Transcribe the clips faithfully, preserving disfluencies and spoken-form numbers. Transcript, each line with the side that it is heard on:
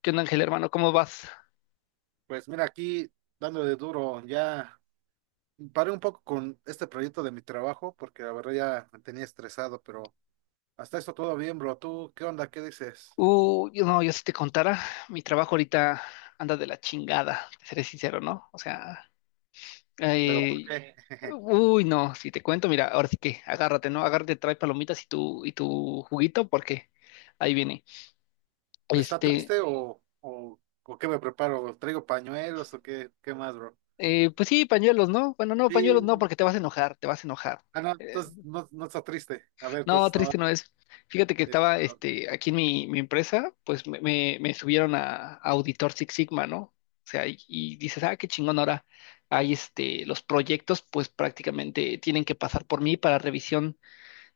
left: ¿Qué onda, Ángel, hermano? ¿Cómo vas?
right: Pues mira, aquí dándole duro, ya paré un poco con este proyecto de mi trabajo porque la verdad ya me tenía estresado, pero hasta esto todo bien, bro. ¿Tú qué onda? ¿Qué dices?
left: Uh, yo no, yo si te contara, mi trabajo ahorita anda de la chingada, te seré sincero, ¿no? O sea,
right: ¿Pero por
left: eh,
right: qué?
left: uy, no, si te cuento, mira, ahora sí que agárrate, ¿no? Agárrate, trae palomitas y tu, y tu juguito, porque ahí viene.
right: ¿Está
left: Este,
right: triste o, o, o qué me preparo? ¿Traigo pañuelos o qué, qué más, bro?
left: eh, pues sí, pañuelos, ¿no? Bueno, no, pañuelos no,
right: Sí.
left: porque te vas a enojar, te vas a enojar.
right: Ah, no,
left: Eh,
right: entonces no, no está triste. A ver,
left: No,
right: entonces
left: triste
right: no,
left: no es. Fíjate que estaba
right: esto,
left: este, aquí en mi, mi empresa, pues me, me- me subieron a, a Auditor Six Sigma, ¿no? O sea, y, y dices, ah, qué chingón, ahora hay este, los proyectos, pues prácticamente tienen que pasar por mí para revisión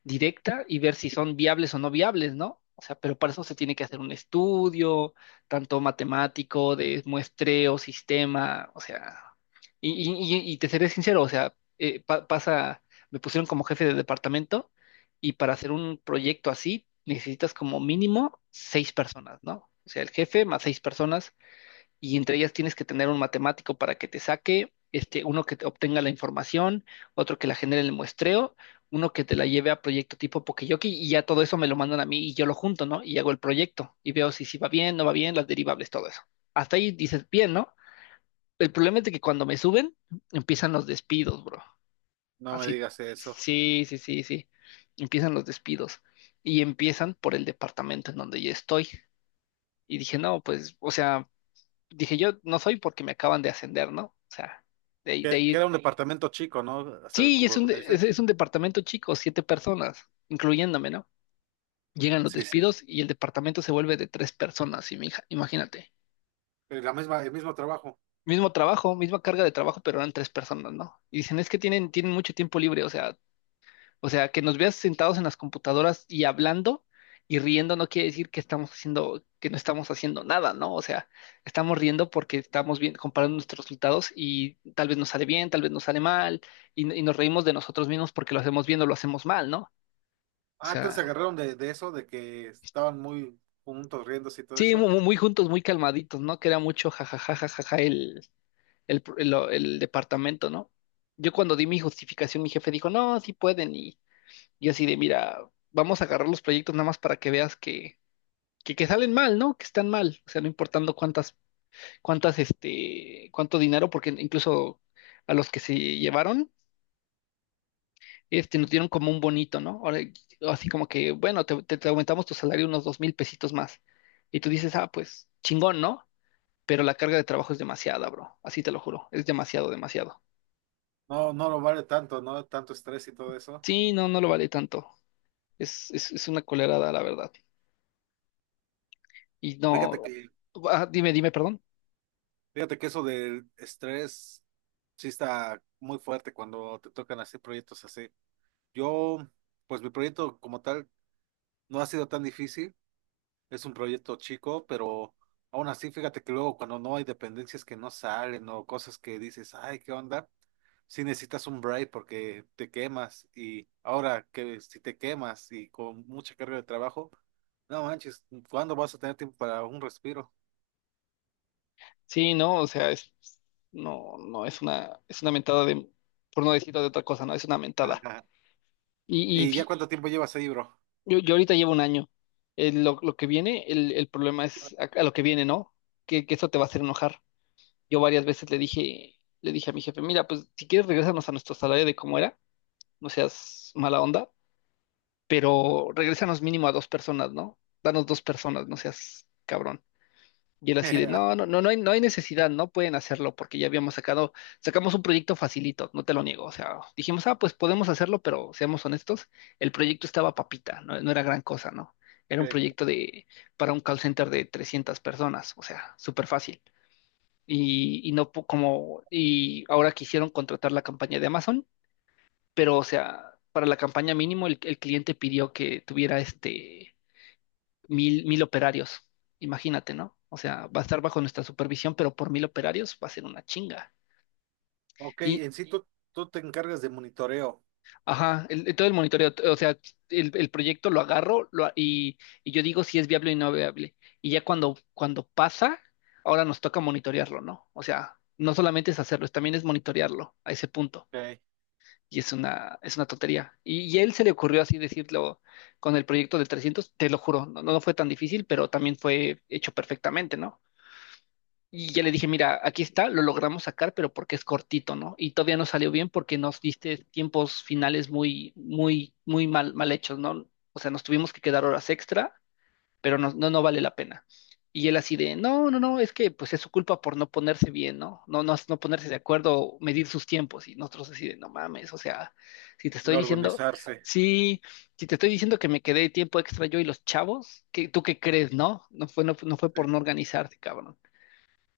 left: directa y ver si son viables o no viables, ¿no? O sea, pero para eso se tiene que hacer un estudio, tanto matemático, de muestreo, sistema, o sea, y, y- y- y te seré sincero, o sea, eh, pa- pasa, me pusieron como jefe de departamento y para hacer un proyecto así necesitas como mínimo seis personas, ¿no? O sea, el jefe más seis personas y entre ellas tienes que tener un matemático para que te saque, este, uno que te obtenga la información, otro que la genere en el muestreo, uno que te la lleve a proyecto tipo Pokeyoki y ya todo eso me lo mandan a mí y yo lo junto, ¿no? Y hago el proyecto y veo si, si va bien, no va bien, las derivables, todo eso. Hasta ahí dices, bien, ¿no? El problema es de que cuando me suben, empiezan los despidos, bro.
right: no me
left: Así,
right: digas eso.
left: sí, sí, sí, sí. Empiezan los despidos y empiezan por el departamento en donde yo estoy. Y dije, no, pues, o sea, dije yo no soy porque me acaban de ascender, ¿no? O sea, de ahí,
right: Que,
left: de
right: que
left: ahí,
right: era un departamento chico, ¿no? Hasta el-
left: sí,
right: por
left: es
right: lo
left: un,
right: que me
left: de-
right: dices.
left: es, es un departamento chico, siete personas, incluyéndome, ¿no? Llegan los
right: Sí, sí.
left: despidos y el departamento se vuelve de tres personas, y mi hija, imagínate.
right: Eh, la misma, el mismo trabajo.
left: Mismo trabajo, misma carga de trabajo, pero eran tres personas, ¿no? Y dicen, es que tienen, tienen mucho tiempo libre, o sea, o sea, que nos veas sentados en las computadoras y hablando y riendo no quiere decir que estamos haciendo, que no estamos haciendo nada, ¿no? O sea, estamos riendo porque estamos bien, comparando nuestros resultados y tal vez nos sale bien, tal vez nos sale mal, y, y nos reímos de nosotros mismos porque lo hacemos bien o lo hacemos mal, ¿no? O
right: Ah, entonces se
left: sea,
right: agarraron de, de eso, de que estaban muy juntos riéndose y todo
left: sí, mu-
right: eso.
left: mu- muy, juntos, muy calmaditos, ¿no? Que era mucho jajaja, jajaja el, el, pr- el, el departamento, ¿no? Yo cuando di mi justificación, mi jefe dijo, no, sí pueden, y yo así de, mira, vamos a agarrar los proyectos nada más para que veas que que, que salen mal, ¿no? Que están mal, o sea, no importando cuántas, cuántas, este, cuánto dinero, porque incluso a los que se llevaron, este, nos dieron como un bonito, ¿no? Ahora, así como que, bueno, te, te- te aumentamos tu salario unos dos mil pesitos más. Y tú dices, ah, pues, chingón, ¿no? Pero la carga de trabajo es demasiada, bro. Así te lo juro. Es demasiado, demasiado.
right: No, no lo vale tanto, ¿no? Tanto estrés y todo eso.
left: Sí, no, no lo vale tanto. Es, es, es una colerada, la verdad. Y
right: Fíjate
left: no.
right: que,
left: Ah, dime, dime, perdón.
right: fíjate que eso del estrés sí está muy fuerte cuando te tocan así proyectos así. Yo, pues mi proyecto como tal no ha sido tan difícil. Es un proyecto chico, pero aún así, fíjate que luego cuando no hay dependencias que no salen o cosas que dices, ay, ¿qué onda? Si necesitas un break porque te quemas y ahora que si te quemas y con mucha carga de trabajo, no manches, ¿cuándo vas a tener tiempo para un respiro?
left: Sí, no, o sea, es, no, no, es una, es una mentada de, por no decirlo de otra cosa, no, es una mentada. Y, y
right: ¿Y ya
left: fi-
right: cuánto tiempo llevas ahí, bro?
left: yo, yo ahorita llevo un año. Eh, lo, lo que viene, el, el problema es a, a lo que viene, ¿no? Que, que eso te va a hacer enojar. Yo varias veces le dije, le dije a mi jefe, mira, pues si quieres regresarnos a nuestro salario de cómo era, no seas mala onda, pero regrésanos mínimo a dos personas, ¿no? Danos dos personas, no seas cabrón. Y él así de, no, no, no, no hay, no hay necesidad, no pueden hacerlo porque ya habíamos sacado, sacamos un proyecto facilito, no te lo niego. O sea, dijimos, ah, pues podemos hacerlo, pero seamos honestos, el proyecto estaba papita, no, no era gran cosa, ¿no? Era un
right: Ok.
left: proyecto de, para un call center de trescientas personas, o sea, súper fácil. Y, y no po- como, y ahora quisieron contratar la campaña de Amazon, pero o sea, para la campaña mínimo el, el cliente pidió que tuviera este mil, mil operarios. Imagínate, ¿no? O sea, va a estar bajo nuestra supervisión, pero por mil operarios va a ser una chinga.
right: ok,
left: Y,
right: en sí tú, tú te encargas de monitoreo,
left: ajá, el, todo el monitoreo, o sea, el, el proyecto lo agarro lo a- y, y yo digo si es viable o no viable. Y ya cuando, cuando pasa, ahora nos toca monitorearlo, ¿no? O sea, no solamente es hacerlo, es- también es monitorearlo a ese punto.
right: okay.
left: Y es una, es una tontería. Y, y a él se le ocurrió así decirlo con el proyecto de trescientos te lo juro, no, no fue tan difícil, pero también fue hecho perfectamente, ¿no? Y ya le dije, mira, aquí está, lo logramos sacar, pero porque es cortito, ¿no? Y todavía no salió bien porque nos diste tiempos finales muy, muy, muy mal, mal hechos, ¿no? O sea, nos tuvimos que quedar horas extra, pero no, no, no vale la pena. Y él así de, no, no, no, es que pues es su culpa por no ponerse bien, ¿no? No, no, no ponerse de acuerdo, medir sus tiempos. Y nosotros así de, no mames, o sea, si te estoy
right: No
left: diciendo,
right: organizarse.
left: sí, si te estoy diciendo que me quedé tiempo extra yo y los chavos, ¿qué, tú qué crees, no? No fue, no, fue- no fue por
right: Sí.
left: no organizarse, cabrón.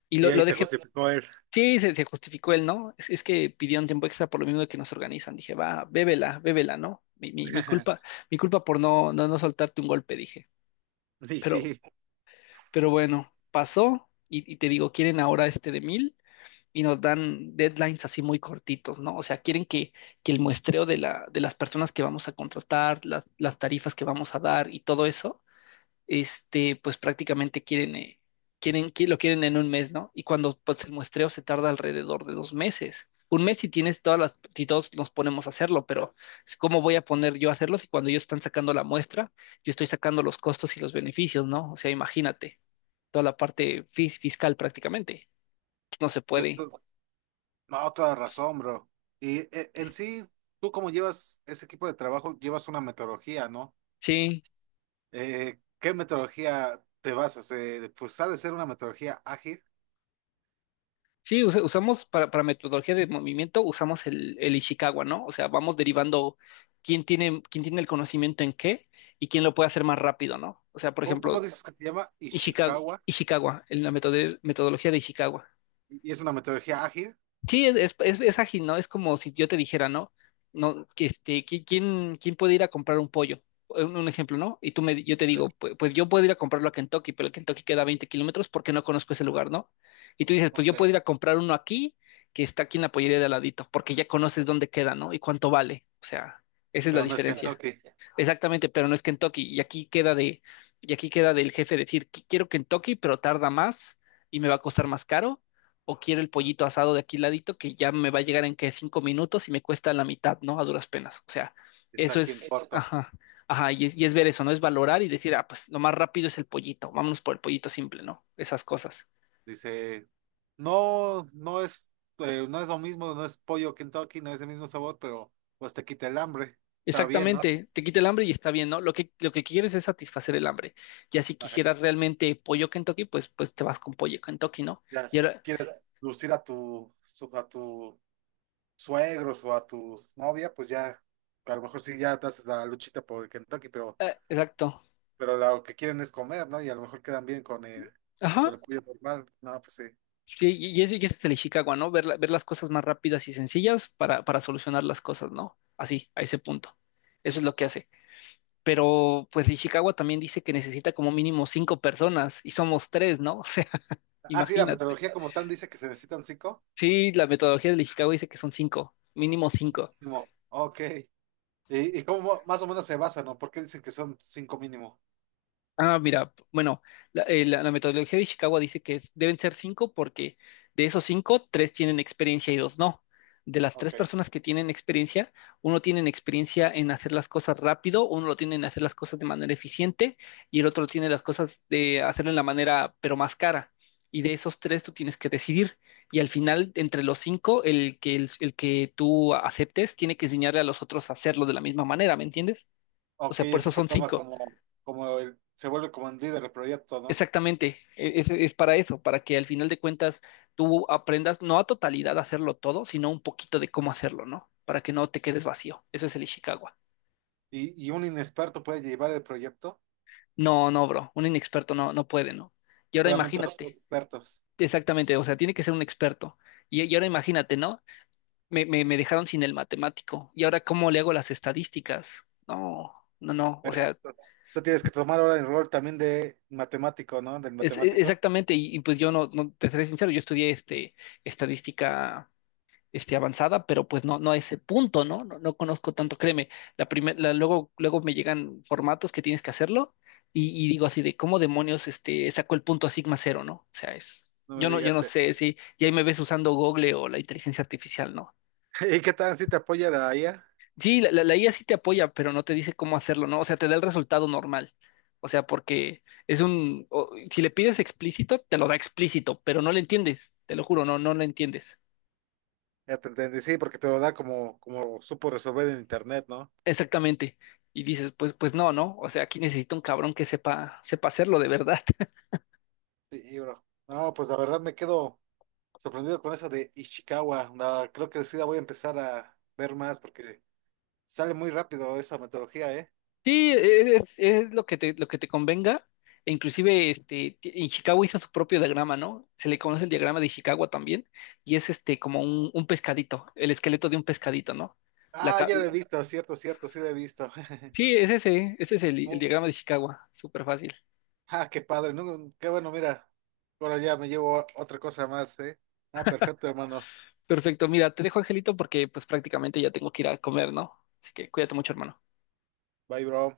left: Y
right: Y
left: lo,
right: ahí
left: lo
right: se
left: dejé.
right: justificó él.
left: Sí, se, se justificó él, ¿no? Es, es que pidió un tiempo extra por lo mismo de que nos organizan. Dije, va, bébela, bébela, ¿no? Mi, mi, mi culpa, mi culpa por no, no, no soltarte un golpe, dije.
right: Y
left: Pero,
right: sí,
left: pero bueno, pasó y, y te digo, quieren ahora este de mil y nos dan deadlines así muy cortitos, ¿no? O sea, quieren que, que el muestreo de la, de las personas que vamos a contratar, las, las tarifas que vamos a dar y todo eso este, pues prácticamente quieren, eh, quieren, qui- lo quieren en un mes, ¿no? Y cuando pues, el muestreo se tarda alrededor de dos meses. Un mes si tienes todas las, si todos nos ponemos a hacerlo, pero ¿cómo voy a poner yo a hacerlo si cuando ellos están sacando la muestra, yo estoy sacando los costos y los beneficios, ¿no? O sea, imagínate, toda la parte fis- fiscal prácticamente. No se puede.
right: cierto. No, toda razón, bro. Y eh, en sí, tú como llevas ese equipo de trabajo, llevas una metodología, ¿no?
left: Sí.
right: Eh, ¿qué metodología te basas? Eh, pues ha de ser una metodología ágil.
left: Sí, usa- usamos para, para metodología de movimiento, usamos el, el Ishikawa, ¿no? O sea, vamos derivando quién tiene, quién tiene el conocimiento en qué y quién lo puede hacer más rápido, ¿no? O sea, por
right: ¿Cómo, cómo
left: ejemplo,
right: dices que se llama?
left: Ishikawa,
right: Ishikawa.
left: Ishikawa, en la metode- metodología de Ishikawa.
right: ¿Y y es una metodología ágil?
left: Sí, es, es, es- es ágil, ¿no? Es como si yo te dijera, ¿no? No, que este, qui- ¿quién, quién puede ir a comprar un pollo? Un, un ejemplo, ¿no? Y tú me, yo te digo, pues, pues yo puedo ir a comprarlo a Kentucky, pero el Kentucky queda a veinte kilómetros porque no conozco ese lugar, ¿no? Y tú dices, pues
right: Ok.
left: yo puedo ir a comprar uno aquí, que está aquí en la pollería de al ladito, porque ya conoces dónde queda, ¿no? Y cuánto vale. O sea, esa es la
right: Pero no es... Esa es
left: diferencia.
right: Kentucky.
left: Exactamente, pero no es Kentucky. Y aquí queda de, y aquí queda del jefe decir, "Qui- quiero Kentucky, pero tarda más y me va a costar más caro, o quiero el pollito asado de aquí ladito que ya me va a llegar en que cinco minutos y me cuesta la mitad, ¿no? A duras penas. O sea,
right: Está
left: eso
right: aquí en... Esa-
left: es,
right: corto.
left: ajá, ajá, y es, y es ver eso, ¿no? Es valorar y decir, ah, pues lo más rápido es el pollito, vámonos por el pollito simple, ¿no? Esas cosas.
right: Dice, no, no es, eh, no es lo mismo, no es pollo Kentucky, no es el mismo sabor, pero pues te quita el hambre. Está bien, ¿no?
left: Exactamente, te quita el hambre y está bien, ¿no? Lo que, lo que quieres es satisfacer el hambre. Ya si
right: Ajá.
left: quisieras realmente pollo Kentucky, pues, pues te vas con pollo Kentucky, ¿no?
right: Ya,
left: Y
right: si
left: ahora,
right: quieres lucir a tu, su- a tu suegros o a tu novia, pues ya, a lo mejor sí ya te haces la luchita por el Kentucky, pero
left: eh, exacto.
right: pero lo que quieren es comer, ¿no? Y a lo mejor quedan bien con el,
left: Ajá.
right: con el pollo normal. No, pues sí.
left: Sí, y y eso y ese es el Ishikawa, ¿no? Ver, la- ver las cosas más rápidas y sencillas para, para solucionar las cosas, ¿no? Así, a ese punto. Eso es lo que hace. Pero pues Ishikawa también dice que necesita como mínimo cinco personas y somos tres, ¿no? O sea,
right: Ah, sí, la
left: imagínate.
right: metodología como tal dice que se necesitan cinco.
left: Sí, la metodología del Ishikawa dice que son cinco, mínimo cinco.
right: Como, ok. ¿Y, y cómo más o menos se basa, ¿no? ¿Por qué dicen que son cinco mínimo?
left: Ah, mira, p- bueno, la, eh, la- la metodología de Ishikawa dice que es- deben ser cinco porque de esos cinco, tres tienen experiencia y dos no. De las tres
right: Ok.
left: personas que tienen experiencia, uno tiene experiencia en hacer las cosas rápido, uno lo tiene en hacer las cosas de manera eficiente y el otro tiene las cosas de hacerlo en la manera pero más cara. Y de esos tres tú tienes que decidir. Y al final, entre los cinco, el que, el el que tú aceptes tiene que enseñarle a los otros a hacerlo de la misma manera, ¿me entiendes? O
right: Ok,
left: sea, por eso
right: ese que
left: son
right: toma
left: cinco.
right: como, como el, se vuelve como el líder del proyecto, ¿no?
left: Exactamente, e- es, es para eso, para que al final de cuentas tú aprendas no a totalidad a hacerlo todo, sino un poquito de cómo hacerlo, ¿no? Para que no te quedes vacío. Eso es el Ishikawa.
right: Y, y un inexperto puede llevar el proyecto,
left: No, no, bro, un inexperto no, no puede, ¿no? Y ahora
right: solamente los
left: imagínate,
right: tres expertos.
left: exactamente, o sea, tiene que ser un experto. Y, y ahora imagínate, ¿no? Me, me, me dejaron sin el matemático. ¿Y ahora cómo le hago las estadísticas? No, no, no, o sea,
right: Perfecto. Tú tienes que tomar ahora el rol también de matemático, ¿no? Del
left: es, e-
right: matemático.
left: exactamente, y, y pues yo no, no, te seré sincero, yo estudié este, estadística este, avanzada, pero pues no, no a ese punto, ¿no? No, no conozco tanto, créeme. La primer- la- luego, luego me llegan formatos que tienes que hacerlo y, y digo así de cómo demonios este, sacó el punto a sigma cero, ¿no? O sea, es,
right: No me
left: yo no, yo
right: digas.
left: no
right: Eh.
left: sé si ya ahí me ves usando Google o la inteligencia artificial, ¿no?
right: ¿Y qué tal si te apoya la I A?
left: Sí, la, la, la I A sí te apoya, pero no te dice cómo hacerlo, ¿no? O sea, te da el resultado normal. O sea, porque es un, o- si le pides explícito, te lo da explícito, pero no lo entiendes, te lo juro, no, no lo entiendes.
right: Ya te entendí, sí, porque te lo da como, como supo resolver en internet, ¿no?
left: Exactamente. Y dices, pues, pues no, ¿no? O sea, aquí necesito un cabrón que sepa, sepa hacerlo de verdad.
right: Sí, y bro. No, pues la verdad me quedo sorprendido con esa de Ishikawa. La- creo que sí la voy a empezar a ver más porque sale muy rápido esa metodología, ¿eh?
left: Sí, e-, es, es lo que te, lo que te convenga. E inclusive, este, ti- en Chicago hizo su propio diagrama, ¿no? Se le conoce el diagrama de Chicago también, y es este como un, un pescadito, el esqueleto de un pescadito, ¿no? La,
right: Ah,
left: ca-
right: ya la he visto, cierto, cierto, sí la he visto.
left: sí, es ese, ese es el, el
right: Oh,
left: diagrama de Chicago, súper fácil.
right: ah, qué padre, ¿no? Qué bueno, mira. Ahora ya me llevo otra cosa más, ¿eh? Ah, perfecto, hermano.
left: Perfecto, mira, te dejo, Angelito, porque pues prácticamente ya tengo que ir a comer, ¿no? Así que cuídate mucho, hermano.
right: Bye, bro.